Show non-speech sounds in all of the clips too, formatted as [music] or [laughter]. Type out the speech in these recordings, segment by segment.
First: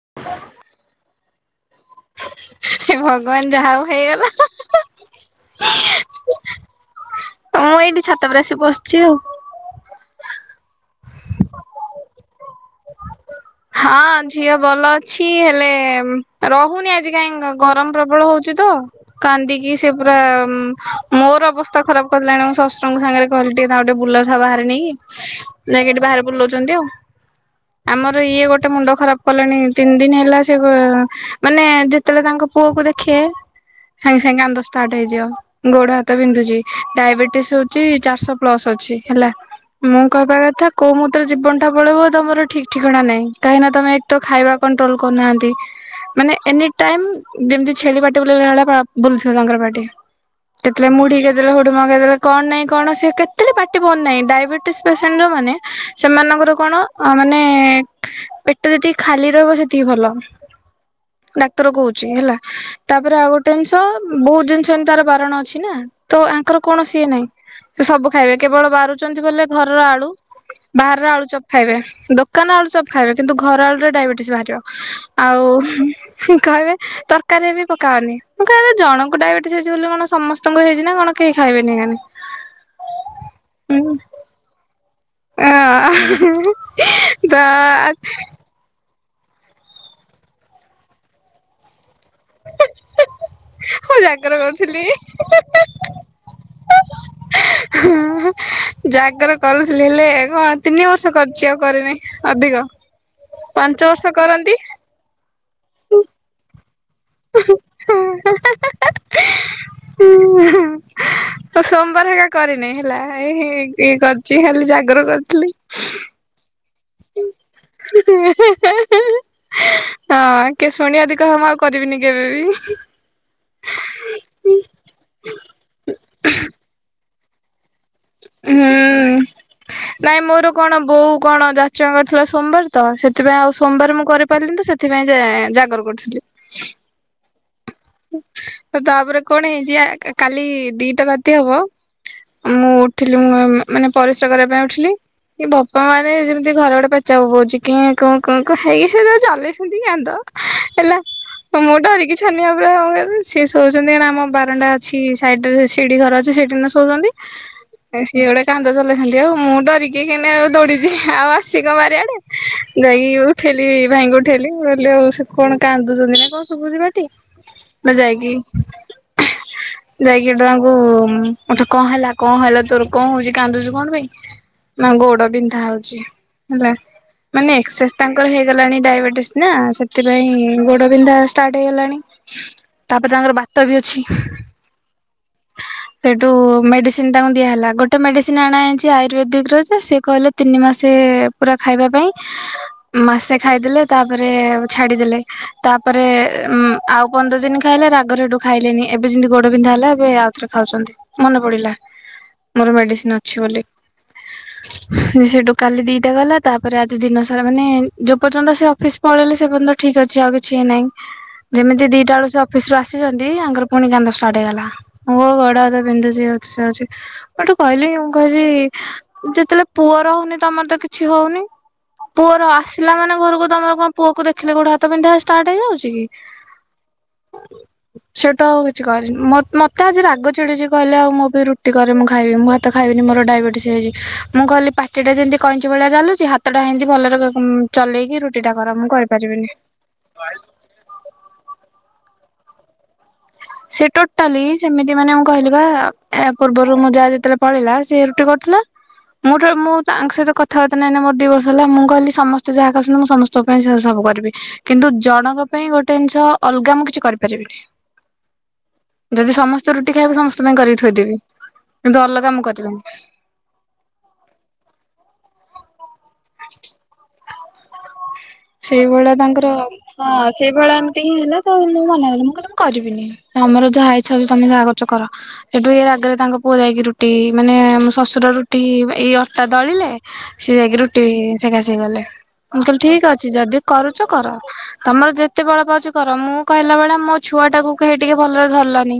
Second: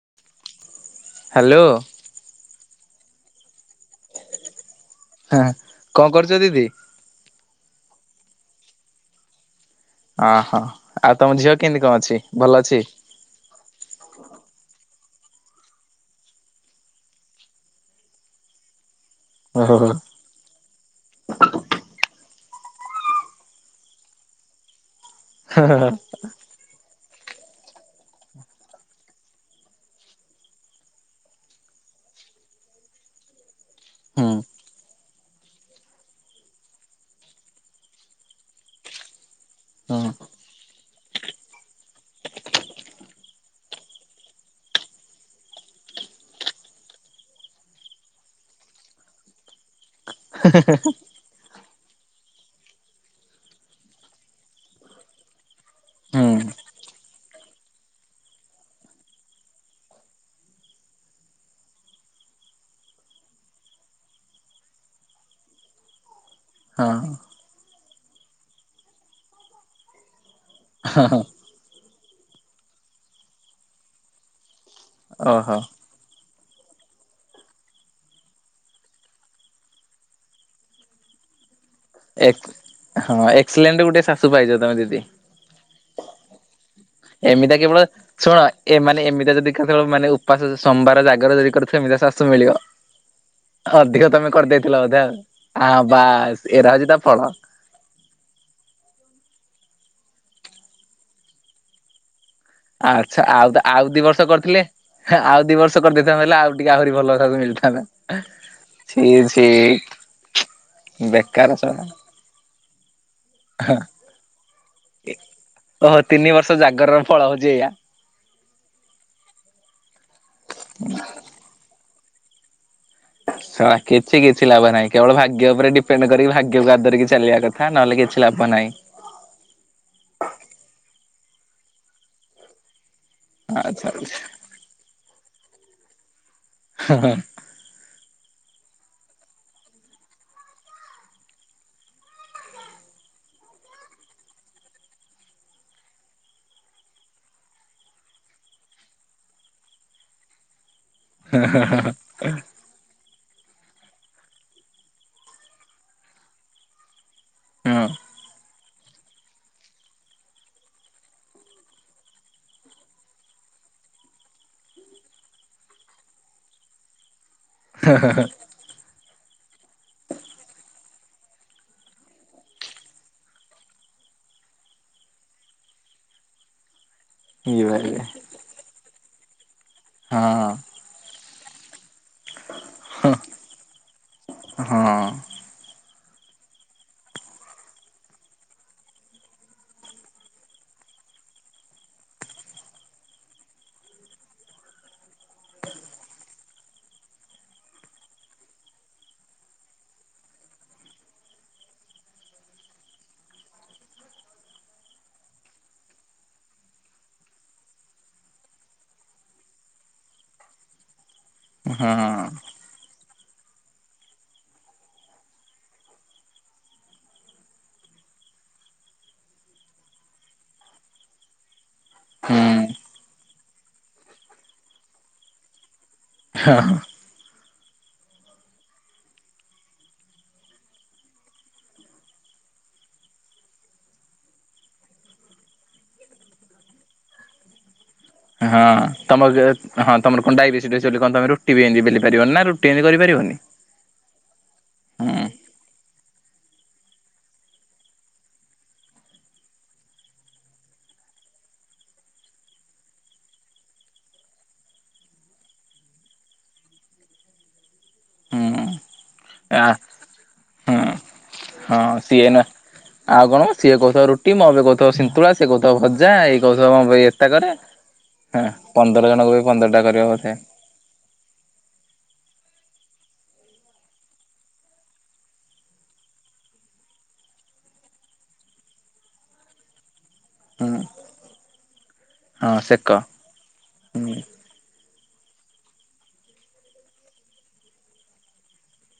[inaudible] Hello. ହେ ଭଗବାନ ଯାହା ହଉ ହେଇଗଲା ହଁ ହଁ ହଁ। ହଁ କଣ କରୁଛ ଦିଦି ମୁଁ ଏଇଠି ଛାତଉପରେ ଆସି ବସିଛି ଆଉ। ଅ ହଁ ଆଉ ତମ ଝିଅ କେମିତି କଣ ଅଛି ଭଲ ଅଛି? ହଁ ଝିଅ ଭଲ ଅଛି ହେଲେ ରହୁନି ଆଜି କାହିଁ ଗରମ ପ୍ରବଳ ହଉଛି ତ। କାନ୍ଦିକି ଓହୋ ସେ ହୁଁ ପୁରା ମୋର ଅବସ୍ଥା ଖରାପ ଗଲାଣି ମୋ ଶଶୁରଙ୍କ ସାଙ୍ଗରେ କହିଲି ଟିକେ ତାକୁ ବୁଲଉଥା ବାହାରେ ନେଇକି। ଯାଇକି ଏଠି ବାହାରେ ବୁଲଉଛନ୍ତି ଆଉ। ଆମର ଇଏ ଗୋଟେ ମୁଣ୍ଡ ଖରାପ କଲେଣି ତିନି ଦିନ ହେଲା ସେ ଗ ମାନେ ଯେତେବେଳେ ତାଙ୍କ ପୁଅ କୁ ଦେଖିଏ ସାଙ୍ଗେ ସାଙ୍ଗେ କାନ୍ଦ ଷ୍ଟାଟ୍ ହେଇଯିବ ଗୋଡ ହାତ ବିନ୍ଧୁଛି ଡାଇବେଟିସ ହେଉଛି ଚାରିଶହ ପ୍ଲସ ଅଛି ହେଲା ହୁଁ ମୁଁ କହିବା କଥା କୋଉ ମୁହୂର୍ତ୍ତ ରେ ଜୀବନ ଟା ପଳେଇବ ତମର ଠିକ ଠିକଣା ନାଇଁ କାହିଁକି ନା ତମେ ଏକ ତ ଖାଇବା କଣ୍ଟ୍ରୋଲ କରୁନାହାନ୍ତି ମାନେ ଏନିଟାଇମ୍ ଯେମିତି ଛେଳି ପାଟି ବୁଲେଇଲା ଭଳିଆ ବୁଲୁଥିବ ତାଙ୍କର ପାଟି କେତେବେଳେ ମୁଢି କେତେବେଳେ ହୋ ହେଠୁ ମଗେଇଦେଲେ କଣ ନାଇଁ କଣ ସିଏ କେତେବେଳେ ପାଟି ବନ୍ଦ ନାହିଁ ଡାଇବେଟିସ ପେସେଣ୍ଟ ଯୋଉ ମାନେ ସେମାନଙ୍କ ର ହଁ କଣ ଆ ମାନ- ନେ ପେଟ ଯେତିକି ଖାଲି ରହିବ ସେତିକି ଭଲ ଡାକ୍ତର କହୁଛି ହେଲା, ତାପରେ ଆଉ ଗୋଟେ ଜିନିଷ ବହୁତ ଜିନିଷ ଏମିତି ତାର ବାରଣ ଅଛି ନା ତ ଆଙ୍କର କୌଣସି ଇଏ ନାହିଁ ସେ ସବୁ ଖାଇବେ କେବଳ ବାରୁଛନ୍ତି ବଲେ ଘରର ଆଳୁ ବାହାରର ଆଳୁ ଚପ ଖାଇବେ ଦୋକାନ ଆଳୁ ଚପ୍ ଖାଇବେ କିନ୍ତୁ ଘର ଆଳୁରେ ଡାଇବେଟିସ୍ ବାହାରିବ ଓହୋ ହଁ ଆଉ କହିବେ ତରକାରୀ ରେ ବି ପକାଅନି ମୁଁ କହିବି ଜଣଙ୍କୁ ଡାଇବେଟିସ ହେଇଛି ବୋଲି କଣ ସମସ୍ତଙ୍କୁ ହେଇଛି ନା କଣ କେହି ଖାଇବେନି ଏକାନି। ହଁ ଏକ୍ସଲେଣ୍ଟ ହୁଁ ଗୋଟେ ଶାଶୁ ପାଇଚ ତମେ ଦିଦି। [unintelligible] ତ ଏମିତିଆ କେବଳ ଶୁଣ ଏମା ଏମିତିଆ ଯଦି ଦେଖା ଯିବ ମାନେ ଉପାସ ସୋମବାର ଜାଗର ଯଦି କରୁଥିବେ ଏମିତିଆ ଶାଶୁ ମିଳିବ। ମୁଁ ଅଧିକ ତମେ ଜାଗର କରିଦେଇଥିଲ କରୁଥିଲି ବୋଧେ ଆଉ ହଁ ବାସ୍ ଏରା ହଉଛି ତା ଫଳ ଜାଗର କରୁ ଥିଲି ହେଲେ ଗ ତିନି ବର୍ଷ କରିଛି ଆଉ କରିନାଇଁ ଆଚ୍ଛା ଆଉ ତ ଆଉ ଦି ବର୍ଷ କରନ୍ତି। କରିଥିଲେ ଆଉ ଦି ବର୍ଷ। ବର୍ଷେ କରିଦେଇଥାନ୍ତ ହେଲେ ଆଉ ଟିକେ ଆହୁରି ଭଲ ଶାଶୁ ମିଳିଥାନ୍ତା ଛି ଛି ବେକାର ଶଳା। ହେଇ ହେ ଇଏ କରିଛି ଖାଲି ଜାଗର କରିଥିଲି। ର ଫଳ ହଉଛି ଏଇଆ। [inaudible] ହଁ କିଏ ଶୁଣିିବ ଯଦି କହିବ ମୁଁ ଆଉ କରିବିନି। କେବେ ବି ଶଳା କିଛି କିଛି ଲାଭ ନାହିଁ କେବଳ ଭାଗ୍ୟ ଉପରେ ଡିପେଣ୍ଡ କରିକି ଭାଗ୍ୟକୁ ଆଦରିକି ଚାଲିବା କଥା ନହେଲେ କି ହୁଁ ନାଇଁ ମୋର କଣ ବୋଉ କଣ ଯାଚଙ୍ଗ କରିଥିଲା ସୋମବାର ତ ସେ ଥିପାଇଁ ଆଉ ଆଚ୍ଛା ସୋମବାର ମୁଁ ଆଚ୍ଛା କରିପାରିଲି ତ ସେଥିପାଇଁ ଯେ ଜାଗର କରୁଥିଲି। ଆଉ ତାପରେ କଣ ହେଇଛି ଆ କାଲି ଦିଟା ରାତି ହବ ମୁଁ ଉଠିଲି ମୁଁ ମାନେ ପରିସ୍ରା କରିବା ପାଇଁ ଉଠିଲି କି ବୋପା ମା ରେ ଯେମିତି ଘର ଗୋଟେ ପେଚା ବୋବୋଉଚି କେଁ କୁଁ କୁଁ କୁଁ ହେଇକି ସେ ତାଙ୍କର ଚଲେଇଛନ୍ତି କାନ୍ଦ ହେଲା ମୁଁ ଡରକି ଛାନିଆ ପୁରା ଆଉ। [unintelligible] ସିଏ ଶୋଉଛନ୍ତି କାହିଁକି ନା ଆମ ବାରଣ୍ଡା ଅଛି ସାଇଡରେ ସିଢି ଘର ଅଛି ସେଠି କିନା ଶୋଉଛନ୍ତି ଆ ହଁ ସି ଗୁଡେ କାନ୍ଦ ଚଲେଇଥାନ୍ତି ଆଉ ମୁଁ ଡରିକି କାହିଁକିନା ଆଉ ଦୌଡିଛି ଆଉ ଆସିକି କଣ ବାରିଆଡେ ଯାଇକି ଉଠେଇଲି ଭାଇଙ୍କୁ ଉଠେଇଲିିଲ ଆଉ କଣ କାନ୍ଦୁଛନ୍ତି ନା କଣ ଶୁୁଭୁଛି [inaudible] ମୁଁ ଯାଇକି ହେଁ ଯାଇକି ଏଟା ତାଙ୍କୁ ଏଟା କଣ ହେଲା କଣ ହେଲା ତୋର କଣ ହଉଛି କାନ୍ଦୁଚୁ କଣ ପାଇଁ ମା ଗୋଡ ବିନ୍ଧା ହଉଛି ହେଲା। ମାନେ ଇଏ ଏକ୍ସେସ ଭାବିଲେ ତାଙ୍କର ହେଇଗଲାଣି ଡାଇବେଟ ନା ସେଥିପାଇଁ ହଁ ଗୋଡ ବିନ୍ଧା ଆ ପାଇ ହେଲା ତାପରେ ତାଙ୍କର ବାତ ବି ଅଛି। ହଁ ସେଠୁ ମେଡିସିନ ତାଙ୍କୁ ଦିଆହେଲା ଗୋଟେ ମେଡିସିନ ଆଣା ହେଇଛି ଆୟୁର୍ବେଦିକ ର ଯେ ସେ କହିଲେ ତିନି ମାସେ ପୁରା ଖାଇବା ପାଇଁ ମାସେ ଖାଇଦେଲେ ତାପରେ ଛାଡିଦେଲେ ତାପରେ ଆଉ ପନ୍ଦର ଦିନ ଖାଇଲା ରାଗରେ ହେଠୁ ଖାଇଲେନି ଏବେ ସେମତି ଗୋଡ ବିନ୍ଧା ହେଲା ଏବେ ଆଉ ଥରେ ଖାଉଛନ୍ତି ମନେ ପଡିଲା ମୋର ମେଡିସିନ ଅଛି ବୋଲି ସେଠୁ କାଲି ଦିଟା ଗଲା ତାପରେ ଆଜି ଦିନ ସାରା ମାନେ ଯୋ ପର୍ଯ୍ୟନ୍ତ ସେ ଅଫିସ ପଳେଇଲେ ସେ ପର୍ଯ୍ୟନ୍ତ ଠିକ ଅଛି ଆଉ କିଛି ନାହିଁ। ଯେମିତି ହଁ ଦିଟା ବେଲୁ ସେ ଅଫିସ ରୁ ଦେଖୁଛନ୍ତି ୟାଙ୍କର ପୁଣି କାନ୍ଦ ଷ୍ଟାର୍ଟ ହେଇଗଲା ମୋ ଗୋଡ ହାତ ବିନ୍ଧୁଛି ଅଛି ସେ ଅଛି ମୁ ହେଟୁ କହିଲି ମୁଁ କହିଲି ଯେତେବେଳେ ପୁଅ ରହୁନି ତମର ତ କିଛି ହଉନି। ହୁଁ ପୁଅର ଆସିଲା ମାନେ ଘରକୁ ତମର କଣ ପୁଅକୁ ଦେଖିଲେ ଗୋଡ ହାତ ବିନ୍ଧା ଷ୍ଟାର୍ଟ ହେଇଯାଉଛି। [unintelligible] ସେଟୁ ଆଉ କିଛି କହିଲିନେ ମ ମତେ ଆଜି ରାଗ ଛିଡିଚି କହିଲେ ଆଉ ମୁଁ ବି ରୁଟି କରେ ମୁଁ ଖାଇବି ମୁଁ ହାତ ଖାଇବିନି ମୋର ଡାଇବେଟିସ ହେଇଛି ମୁଁ କହିଲି ପାଟିଟା ଯେମିତି କଇଁଚି ଭଳିଆ ଚାଲୁଛି ହାତଟା ହେମତି ଭଲରେ ଚଲେଇକି ରୁଟିଟା ହଁ କର ମୁଁ ତମ କରିପାରିବିନି ହଁ ତମର କଣ ଡାଇବେଟିସି ଚି ବୋଲି କଣ ତମେ ରୁଟି ବି ଏତି ବେଲି ପାରିବନି ନା ରୁଟି ଏନ୍ତି କରିପାରିବନି। ସେ ଟୋଟାଲି ସେମିତି ମାନେ ହୁଁ ମୁ କହିଲିବା ପୂର୍ବରୁ ମୁଁ ଯା ଯେତେବେଳେ ପଳେଇଲା ସେ ରୁଟି କରୁଥିଲା ମୁଁ ଟୋ ମୁଁ ତାଙ୍କ ସହିତ କଥାବାର୍ତ୍ତା ନାହିଁ ମୋର ଦି ବର୍ଷ ହେଲା ମୁଁ କହିଲି ସମସ୍ତେ ଯାହା କଛନ୍ତି ମୁଁ ସମସ୍ତଙ୍କ ପାଇଁ ସେ ସବୁ କରିବି କିନ୍ତୁ ଜଣଙ୍କ ପାଇଁ ଗୋଟେ ଜିନିଷ ଅଲଗା ମୁଁ କିଛି କରିପାରିବିନି। ହୁଁ ଯଦି ଆ ସମସ୍ତେ ରୁଟି ଖାଇବେ ସମସ୍ତଙ୍କ ପାଇଁ ହୁଁ କରିକି ଥୋଇଦେବି। ହଁ କିନ୍ତୁ ସିଏ ଅଲଗା ନୁ ମୁଁ କରିବିନି ଆଉ କଣ ସିଏ କହୁଥିବ ରୁଟି ମମି କହୁଥିବ ସିନ୍ତୁଳା ଭଜା ଏଇ କଉଥିବ ଏତା କରେ ହଁ ପନ୍ଦର ସେଇଭଳିଆ ଜଣଙ୍କ ପାଇଁ ତାଙ୍କର ପନ୍ଦରଟା କରିବ ହଁ ବୋଧେ। ସେଇଭଳିଆ ଏମିତି ହିଁ ହେଲା ତ ମୋ ମନା କଲି ମୁଁ କହିଲି ମୁ କ କରିବିନି ତମର ଯାହା ଇଚ୍ଛା ହଉଛି ତମ ଯାହା କରୁଚ କର ସେଠୁ ଇ ରାଗରେ ତାଙ୍କ ପୁଅ ଯାଇକି ରୁଟି ମାନେ ମୋ ଶ୍ୱଶୁର ରୁଟି ଏଇ ଅଟା ଦଳିଲେ ସିଏ ଯାଇକି ହୁଁ ରୁଟି ସେଖା ଶେଖୀ କଲେ ହଁ ମୁଁ କହିଲି ସେକ ଠିକ ଅ ଯଦି କରୁଚ ହୁଁ କର। ତମର ଯେତେ ବଳ ପାଉଚି କର ମୁଁ କହିଲା ବେଳେ ମୋ ଛୁଆ ଟାକୁ କେହି ଟିକେ ଭଲରେ ଧରିଲନି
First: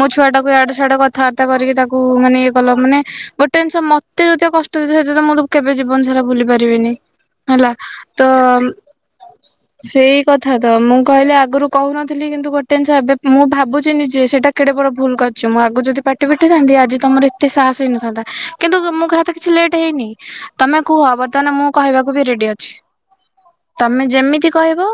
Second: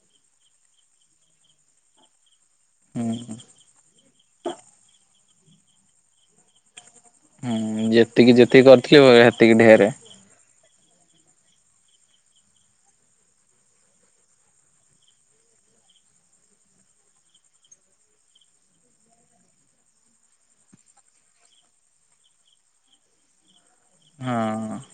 ମୋ ଛୁଆ ଟାକୁ ଆଡୁ ସାଡୁ କଥାବାର୍ତ୍ତା କରିକି ତାକୁ ମାନେ କଲ ମାନେ ହୁଁ ଗୋଟେ ଜିନିଷ ମତେ ଯତିକ କଷ୍ଟ ଦେଇଚ [unintelligible] କେବେ ଜୀବନ ସାରା ଭୁଲି ପାରିବିନି। ହୁଁ ଯେତିକି ଯେତିକି ସେ କରିଥିଲି ସେତିକି ଢେରେ ସେଇ କଥ ତ ମୁଁ କହିଲେ ଆଗରୁ କହୁନଥିଲି କିନ୍ତୁ ଗୋଟେ ଜିନିଷ ଏବେ ମୁଁ ଭାବୁଛିି ନିଜେ ସେଇଟା କେଡେ ବଡ ଭୁଲ କରିଚି ମୁଁ ଆଗରୁ ଯଦି ପାଟି ଫିଟେଇଥାନ୍ତି ଆଜି ତମର ଏତେ ସାହସ ହେଇନଥାନ୍ତା କିନ୍ତୁ ମୁଁ କାହା ତ କିଛି ଲେଟ ହେଇନି ତମେ କୁହ ବର୍ତ୍ତମାନ ମୁଁ କହିବାକୁ ବି ରେଡି ଅଛି। ତମେ ଯେମିତି ହଁ କହିବ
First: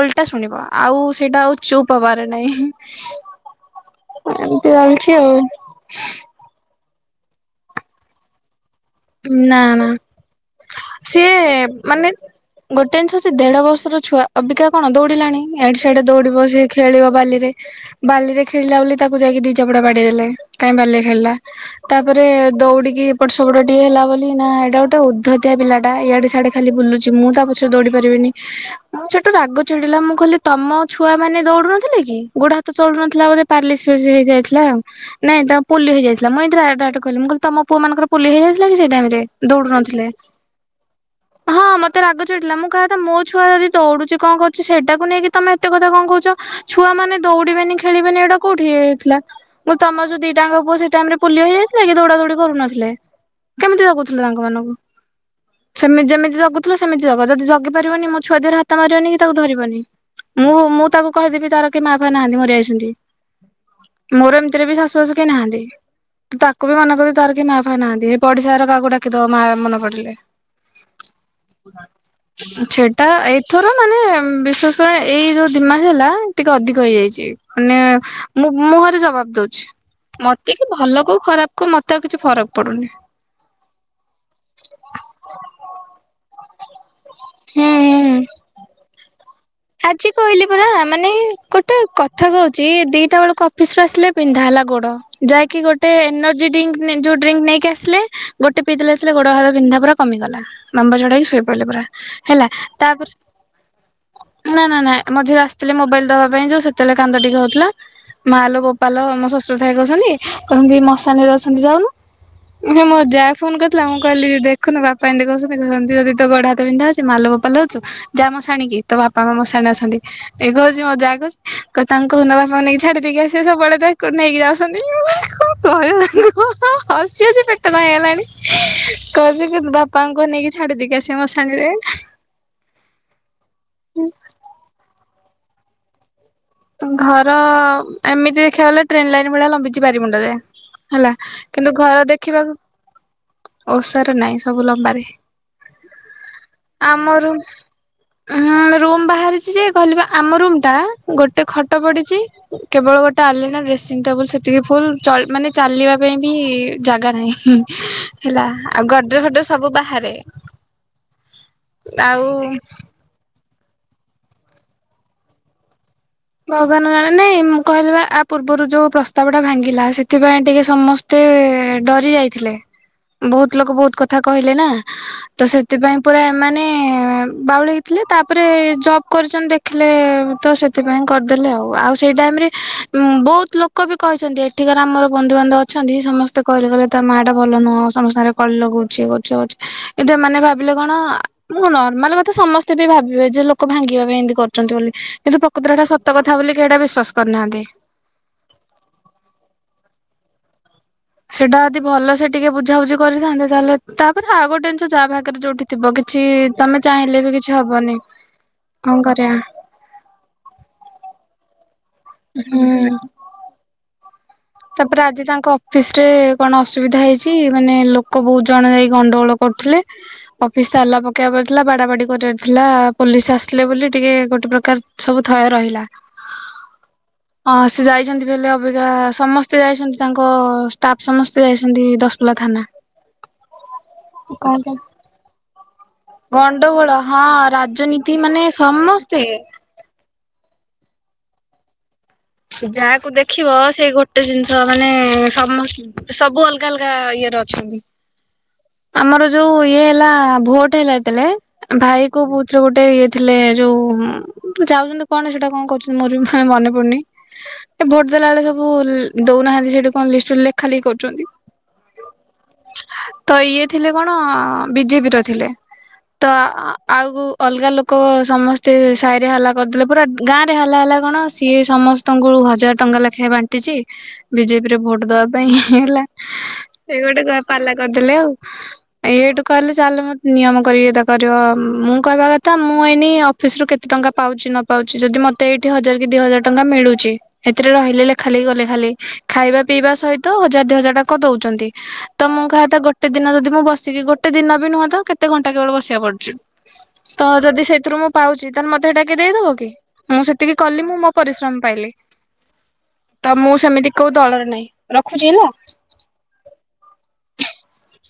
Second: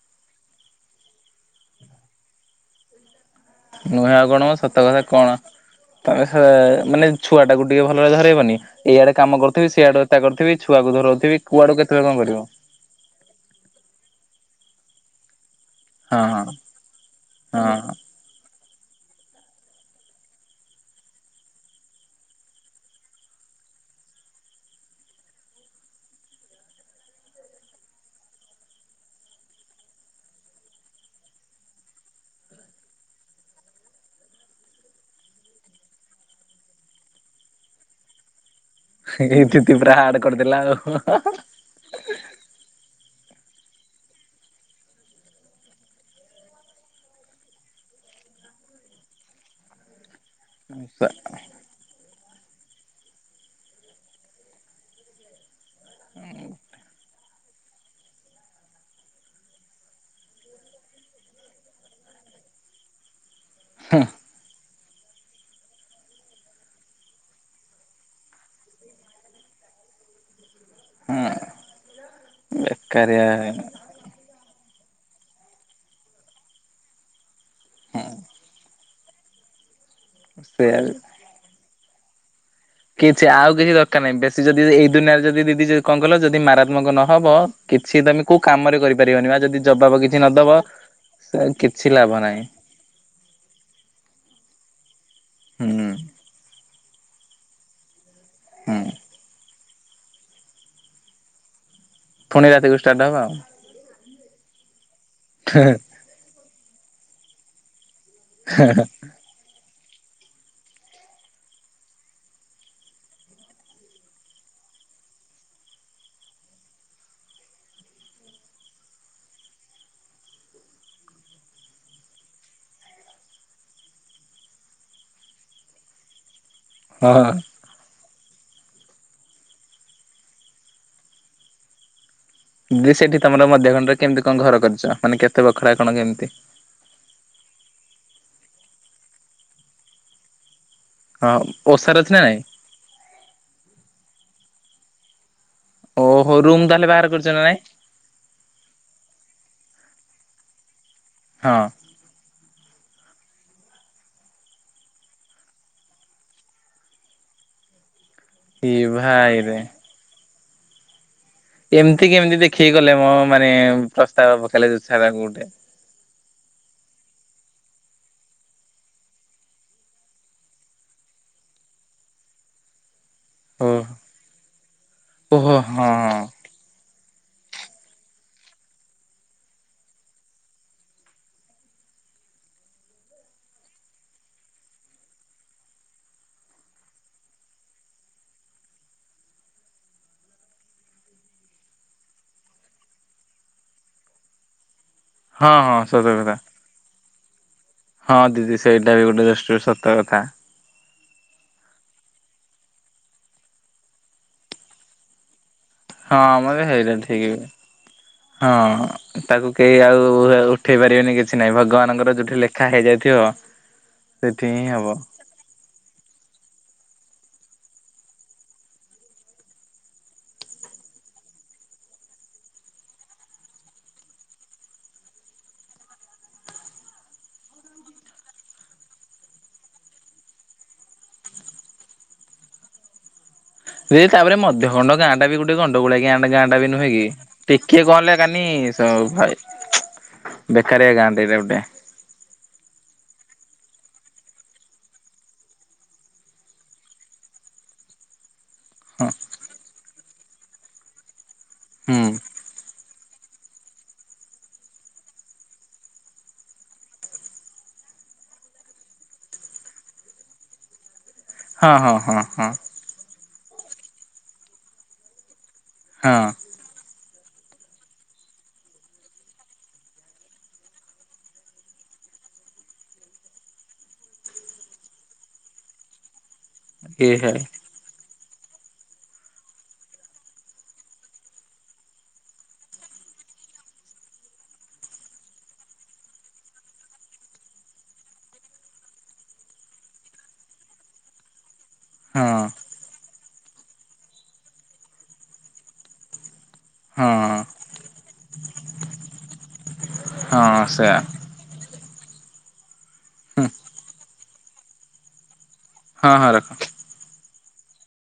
ଓଲଟା ଶୁଣିବ ଆଉ ସେଇଟା ଆଉ ଚୁପ ହବାରେ ନାଇଁ। ନୁହେଁ ଆଉ କଣ ମ ସତ କଥା କଣ ତମେ ସେ ମାନେ ଛୁଆ ଟାକୁୁ ଟିକେ ଭଲରେ ଧରେଇବନି। ଏଇଆଡେ କାମ ନା କରୁଥିବି ନା ସିଆଡେ ତା କରିଥିବି ଛୁଆକୁ ଧରଉଥିବି ସିଏ କୁଆଡୁ କେତେବେଳେ ମାନେ କଣ କରିବ ଗୋଟେ ଜିନିଷ ହଛି ଦେଢ ବର୍ଷର ଛୁଆ। ଅବିକା କଣ ଦୌଡ଼ିଲାଣି ଆଡେ ସଆଡେ ହଁ ହଁ ଦୌଡିବ ସେି ଖେଳିବ ବାଲିରେ ହଁ ବାଲିରେ ଖେଳିଲା ବୋଲି ତାକୁ ଯାଇକି ଦି ଚପୁଡା ବାଡେଇ ଦେଲେ କାଇଁ ବାଲିରେ ଖେଳିଲା ତାପରେ ଦୌଡିକି ଏପଟସେପଟ ଗଏ ହେଲା ବୋଲି ନା ଏଇଟା ଗୋଟେ ଉଦ୍ଧତିଆ ପିଲା ଟା ଇଆଡେ ସିଆଡେ ଖାଲି ବୁଲୁଛି ମୁଁ ତା ପଛରେ ଦୌଡି ପାରିବିନି ମୁଁ ସେଠୁ ରାଗ ଚଡିଲା ମୁଁ କହଲି ତମ ଛୁଆ ମାନେ ଦୌଡୁନଥିଲେ କି ଗୋଡେ ହାତ ଚଳୁନଥିଲା ବୋଧେ ପାରଲିସ ଫାଲିସ୍ ହେଇଯାଇଥିଲାଉ ନାଇଁ ତା ପୋଲିଓ ହେଇଯାଇଥିଲା ମୁଇ ଏତି କହିଲି ମୁଁ କିଲି ତମ ପୁଅ ମାନଙ୍କରୋଲିଓ ହେଇଯାଇଥିଲା। ସେଇ ଟାଇମରେ ଏଇ ଦିଦି ପୁରା ଦଉନଥିଲେ ହାର୍ଡ କରିଦେଲା ଆଉ ହଁ ମତେ ରାଗ ଚିଡିଲା ମୁଁ କହିବା କଥା ମୋ ଛୁଆ ଯଦି ଦୌଡୁଛି କଣ କହୁଛି ସେଇଟାକୁ ନେଇକି ତମେ ଏତେ କଥା କଣ କହୁଛ ଛୁଆ ମାନେ ଦୌଡିବେନି ଖେଳିବେନି ଏଇଟା କୋଉଠି ହେଇଥିଲା ମୁଁ ତମ ଯୋଉ ଦିଇ ସେଇ ଟାଇମରେ ପୋଲିଓହୋଇଯାଇଥିଲା କି ଦୌଡା ଦୌଡି କରୁନଥିଲେ। କେମିତି ଲାଗଉଥିଲ ତାଙ୍କ ମାନଙ୍କୁ। ସେମ ଯେମିତି ଜଗୁଥିଲା ସେମିତି ଜ ଯଦି ଜଗି ପାରିବନି ମୋ ଛୁଆ ଦେହରେ ହାତ ମାରିବନି କି ତାକୁ ଧରିବନି ମୁଁ ମୁଁ ତାକୁ କହିଦେବି ତାର କେହି ମା ଫା ନାହାନ୍ତି ମରି ଯାଇଛନ୍ତି। ମୋର ଏମିତିରେ ବି ଶା କେହି ନାହାନ୍ତି ତାକୁ ବି ମନା କରିବି ତାର କେହି ମା ଫା ନାହାନ୍ତି ପଡିଶା ଘର କାହାକୁ ଡାକିଦବା ମାଆ ମନେ ପଡ଼ିଲେ। ହଁ ସେଟା ବେକାରିଆ ଏଇଥର ମାନେ ବିଶେଷ କଣ ଏଇ ଯେଉଁ ଦୁଇ ମାସ ହେଲା ଟିକେ ଅଧିକ ହେଇଯାଇଛି। ମାନେ ମୁଁ ମୁଁ ଘରେ ଜ ଜବାବ ଦଉଛି। ମତେ କି ସେଇଆ ଭଲ କୋଉ ଖରାପ କଉ ମତେ ତା କିଛି ଫରକ ପଡୁନି। କିଛି ଆଉ। କିଛି ଦରକାରହିଁ ବେଶୀ ଯଦି ଏ ଦୁିରେଦି ଦିଦି ଯି କଣ କଲ ଯଦି ମାରାତ୍ମକ ନ ହବ କିଛି ହୁଁ। ତମେ କୋଉ କାମରେ କର। ପିବନି ବା ଯି ଆଜି କହିଲି ପରା ମାନେ ଗୋଟେ କିଛି ଲାଭ କଥା ନାହିଁ କହୁଛି ଦିଟା ବେଳକୁ ଅଫିସ ରୁ ଆସିଲେ ପିନ୍ଧା ହେଲା ଗୋଡ ଯାହାକି ହୁଁ ଗୋଟେ ଏନର୍ଜି ଡ୍ରିଙ୍କ। ଯୋଉ ଡ୍ରିଙ୍କ ନେଇକି ଆସିଲେ। ଗୋଟ ହୁଁ ପିଇଲେ ଆସ ଗଡ ହାତ ପିନ୍ଧାର। କମଗ ଲମ୍ର ଚଢେଇକି ଶୋଇ ପଡ଼ିଲେ ପା ପୁଣି ରାତିକୁ ଷ୍ଟାର୍ଟ ହବା ଆଉ। ନା ନା ନାଁ ମଝିରେ ଆସିଥିଲେ ମୋବାଇଲ ଦବା ପାଇଁ ଯୋଉ ସେତେବେଳେ କାନ୍ଦ ଟିକେ ହଉ। [unintelligible] ମାଲୋ ବୋପାଲ ଆମ ଶଶୁର କହୁଛନ୍ତି କ ମଶାନୀରେ ଅଛନ୍ତି ଯାଉନୁ ମୋ ଯାହା ଫୋନ କରିଥିଲା ମୁଁ କହିଲି ଦେଖୁନୁ ବାପା ଏମିତି କହୁଛନ୍ତି କଛନ୍ତି ଯଦି ତୋ ଗୋଡ ହାତ ବିିନ୍ଧା ହଉଛି ମାଲ ବପାଉଛ ଯା ମଶାଣିକି। ତ ବାପା ମାମ ମୋ ମସାଣି ରେ ଅଛନ୍ତି ଏଇ ହଉଛି ମୋ ଜା କହୁଉଛି ତାଙ୍କୁ ବାପା ମାନ ନେଇକି ଛାଡି ଦେଇକି ଆସିବେ ସବୁବେଳେ ତାକୁ ନେଇକି ଯାଉଛନ୍ତି ମୁଁ କହିଲି କଣ କହିବ ତାଙ୍କୁ ହଁ ହଁ ହସି ହସି ହଁ ପେଟ କଣ ହେଇଗଲାଣି। [unintelligible] ବାପାଙ୍କୁ କୁହ ନେଇକି ଛାଡିଦେଇକି ଆସିବେ ମସାଣି ରେ ଏଁ ହେଁ ବି ସେଇଠି ତମର ମ ଦେଘରେ କେମିତି କଣ ଘର କରିଛ ମାନେ କେ ଏତେ ବଖରା କଣ କେମିତି? ଘର ଏମିତି ଦେଖିବାକୁ ଗଲେ ଟ୍ରେନ ଲାଇନ ଭଳିଆ ଲମ୍ବିଛି ପାରି ମୁଣ୍ଡ ଯାଏ। ହେଲା ହଁ କିନ୍ତୁ ଓସାର ଘର ଅଛି ନା ନାଇଁ ଦେଖିବାକୁ ଓଷାରେ ନାଇଁ ସବୁ ଲମ୍ବାରେ ହ ଓହୋ ରୁମ୍ ତାହେଲେ ବାହାର ଆମର କରିଛ ନା ନାଇଁ ରୁମ୍ ବାହାରିଛି ଯେ କହିଲି ପା ଆମ ରୁମ୍ ତା ତା ଗୋଟେ ହଁ ଖଟ ପଡିଛି କେବଳ ଗୋଟେ ଆଲେଣା ଡ୍ରେସିଂ ଟେବୁଲ ସେତିକି ଫୁଲ ମାନେ ଚ ଚାଲିବା ପାଇଁ ବି ଜାଗା ନାହିଁ। ହେଲା ଏ ଆଉ [unintelligible] ଭାଇରେ ସବୁ ବାହାରେ। ଏମିତି ଆଉ କେମିତି ଦେଖେଇ ଗଲେ ମୋ ମାନେ ପ୍ରସ୍ତାବବ [unintelligible] ଗୋଟେ ଭଗବାନ ଜଣେ ନାଇଁ ମୁଁ କହିଲ ଆ ପୂର୍ବରୁ ଯୋଉ ପ୍ରସ୍ତାବ ଟା ଭାଙ୍ଗିଲା ସେଥିପାଇଁ ଟିକେ ସମସ୍ତେ ଡରି ଯାଇଥିଲେ। ବହୁତ ଓ ଲୋକ ବହୁତ କଥା କହିଲେ ନା ତ ଓହୋ ହଁ ସେଥିପାଇଁ ପୁରା ହଁ ଏମାନେ ବାଉଳେକି ଥିଲେ ତାପରେ ଜବ୍ କରିଛନ୍ତି ଦେଖିଲେ ତ ସେଥି ସେଥିପାଇଁ କରିଦେଲେ ଆଉ ଆଉ ସେଇ ଟାଇମରେ ବହୁତ ଲୋକ ବି କହିଛନ୍ତି ଏଠିକାର ଆମର ବନ୍ଧୁବାନ୍ଧବ ଅଛନ୍ତି ସମସ୍ତେ କହିଲେ କହଲେ ତା ମା ଟା ଭଲ ନୁହଁ ସମସ୍ତ ରେ କଳି ଲଗଉଛି କରୁଛିଛି କିନ୍ତୁ ଏମାନେ ଭାବିଲେ କଣ ମୁଁ ନର୍ମାଲ କଥା ସମସ୍ତେ ବି ଭାବିବେ ଯେ ଲୋକ ଭାଙ୍ଗିବା ପାଇଁ ଏମିତି କରୁଛନ୍ତି ବୋଲି କ ଏଟା ସତ କଥା ବୋଲିଇଟ ବିଶ୍ୱା କରିନାନ୍ତି। ହଁ ଦିଦି ସେଇଟା ବି ଗୋଟେ ଦୃଷ୍ଟିରୁ ସତ କଥା। ସେଟା ଯଦି ଭଲ ସେ ଟିକେ ବୁଝାବୁଝି କରିଥାନ୍ତେ ତାହେଲେ ତାପରେ ଆଉ ଗୋଟେଜିନିଷ ଯାହା ଭାଗ୍ୟରେ ଯୋଉଠି ଥିବ ହଁ କିଛି ମ ବି ତମେ ହେଇଟା ଚାହିଁଲେ ଠିକ୍ ବି କିଛି ହବନି କଣ ହଁ କରିବା ତାକୁ କେହି ଆଉ ଉଠେଇ ପାରିବେନି କି ଛି ନାଇଁ ଭଗବାନ ତାଙ୍କର ଯୋଉଠି ଲେଖା ହୁଁ। ହେଇଯାଇଥିବ ସେଠି ହିଁ ହବ ତାପରେ ଆଜି ତାଙ୍କ ଅଫିସ ରେ କଣ ଅସୁବିଧା ହେଇଛି ମାନେ ଲୋକ ବହୁତ ଜଣ ଯାଇକି ଗଣ୍ଡଗୋଳ କରୁଥିଲେ ଅଫିସ ତାଲା ପକେଇବା ପଲି ଥିଲା ବାଡା ବାଡି କରିବାର ଥିଲା ପୋଲିସ ଆସିଲେ ବୋଲି ଟିକେ ଗୋଟେ ପ୍ରକାର ସବୁ ଥୟ ରହିଲା ଅ ସେ ଯାଇଛନ୍ତି ବେଲେ ଅବିକା ସମସ୍ ସ୍ତେ ଯାଇଛନ୍ତି ତାଙ୍କ ଷ୍ଟାଫ୍ ସମସ୍ତେ ଯାଇଛନ୍ତି ଦଶମୁ୍ଲା ଥାନା। ଦିଦି ତାପରେ କଣ ମଧ୍ୟ କଣ ଖଣ୍ଡ ଗାଁ ଟା ବି ଗୋଟେ ଗଣ୍ଡ ଗୋଳକ ଗାଁ ଟା ବି ନୁହେଁ ଗଣ୍ଡଗୋଳ କି ହଁ ଟିକିଏ ରାଜନୀତି କହଣ ମାନେ ହେକାନି ସମସ୍ତେ ବେକାରିଆ ଗାଁ ଟା ଏବେ ଗୁଁଟେ ସ ଯାହାକୁ ଦେଖିବ ସେଇ ଗୋଟେ ଜିନିଷ ମାନେ ସମ ସବୁ ଅଲଗା ଅଲଗା ଇଏରେ ଅଛନ୍ତି। ହଁ ଆମର ଯଉ ଇଏ ହେଲା ଭୋଟ ହେଲା ଯେତେବେଳେ ହୁଁ ଭାଇକୁ କଉଥିରେ ଗୋଟେ ଏ ଥିଲେ ଯଉ ଯାଉଚନ୍ତି କଣ ସେଟା କଣ କରୁଚନ୍ତି ମୋର ବି ମାନେ ମନେ ପଡୁନି। ଭୋଟ ଦେଲା ବେଳେ ସବୁ ଦଉନାହାନ୍ତି ସେଠି କଣ ଲିଷ୍ଟରେ ଲେଖା ଲେଖି କରୁଚନ୍ତି। ହଁ ହଁ ହଁ ହଁ। ତ ଇଏ ଥିଲେ କଣ ବିଜେପିର ଥିଲେ। ତ ହଁ ଆ ଆଉ ଅଲଗା ଲୋକ ସମସ୍ତେ ସାହିରେ ହାଲା କରିଦେଲେ ପୁରା ଗାଁ ରେ ହାଲା ହେଲା କଣ ସିଏ ସମସ୍ତ ଙ୍କୁୁ ହଜାର ଟଙ୍କା ଲେଖାଏଁ ବାଣ୍ଟିଚି, ବିଜେପି ରେ ଭୋଟ୍ ଦେବା ପାଇଁ ହେଲା। ସେ ଏ ଗୋଟେ ହଁ ପାଲା କରିଦେଲେ ଆଉ। ଏଇଏଇଠୁ କହିଲେ ଚାଲଲେ ମତେ ନିୟମ କରିକି ଏଇଟା କରିବ ମୁଁ କହିବା କଥା ମୁଁ ଏଇନି ଅଫିସ ରୁ କେତେ ଟଙ୍କା ପାଉଚି ନ ପାଉଛି ଯଦି ମତେ ଏଇଠି ହଜାର କି ଦି ହଜାର ଟଙ୍କା ମିଳୁ ଛି ସେଥିରେ ରହିଲେ ଲେଖା ଲେଖି କଲେ ଖାଲି ଖାଇବା ପିଇବା ସହିତ ହଜାର ଦି ହଜାର ଟଙ୍କା ଦଉଚନ୍ତି। ତ ମୁଁ କହିବା କଥା ଗୋଟେ ଦିନ ଯଦି ମୁଁ ବସିକି ଗୋଟେ ଦିନ ବି ନୁହଁ ତ କେତେ ଘଣ୍ଟା କେବଳ ବସିବା ପଡୁଚି। ହଁ ତ ଯଦି ସେଥିରୁ ମୁଁ ପାଉଚି ତାହେଲେ ମତେ ହେଇଟା କିଏ ଦେଇଦବ କି? ମୁଁ ସେତିକି ହଁ କଲି ମୁଁ ସେଇଆ ମୋ ପରିଶ୍ରମ ପାଇଲି। ତ ମୁଁ ସେମିତି କଉ ଦଳରେ ନାଇଁ ରଖୁଚି ହେଲା। ହଁ ହଁ ରଖ।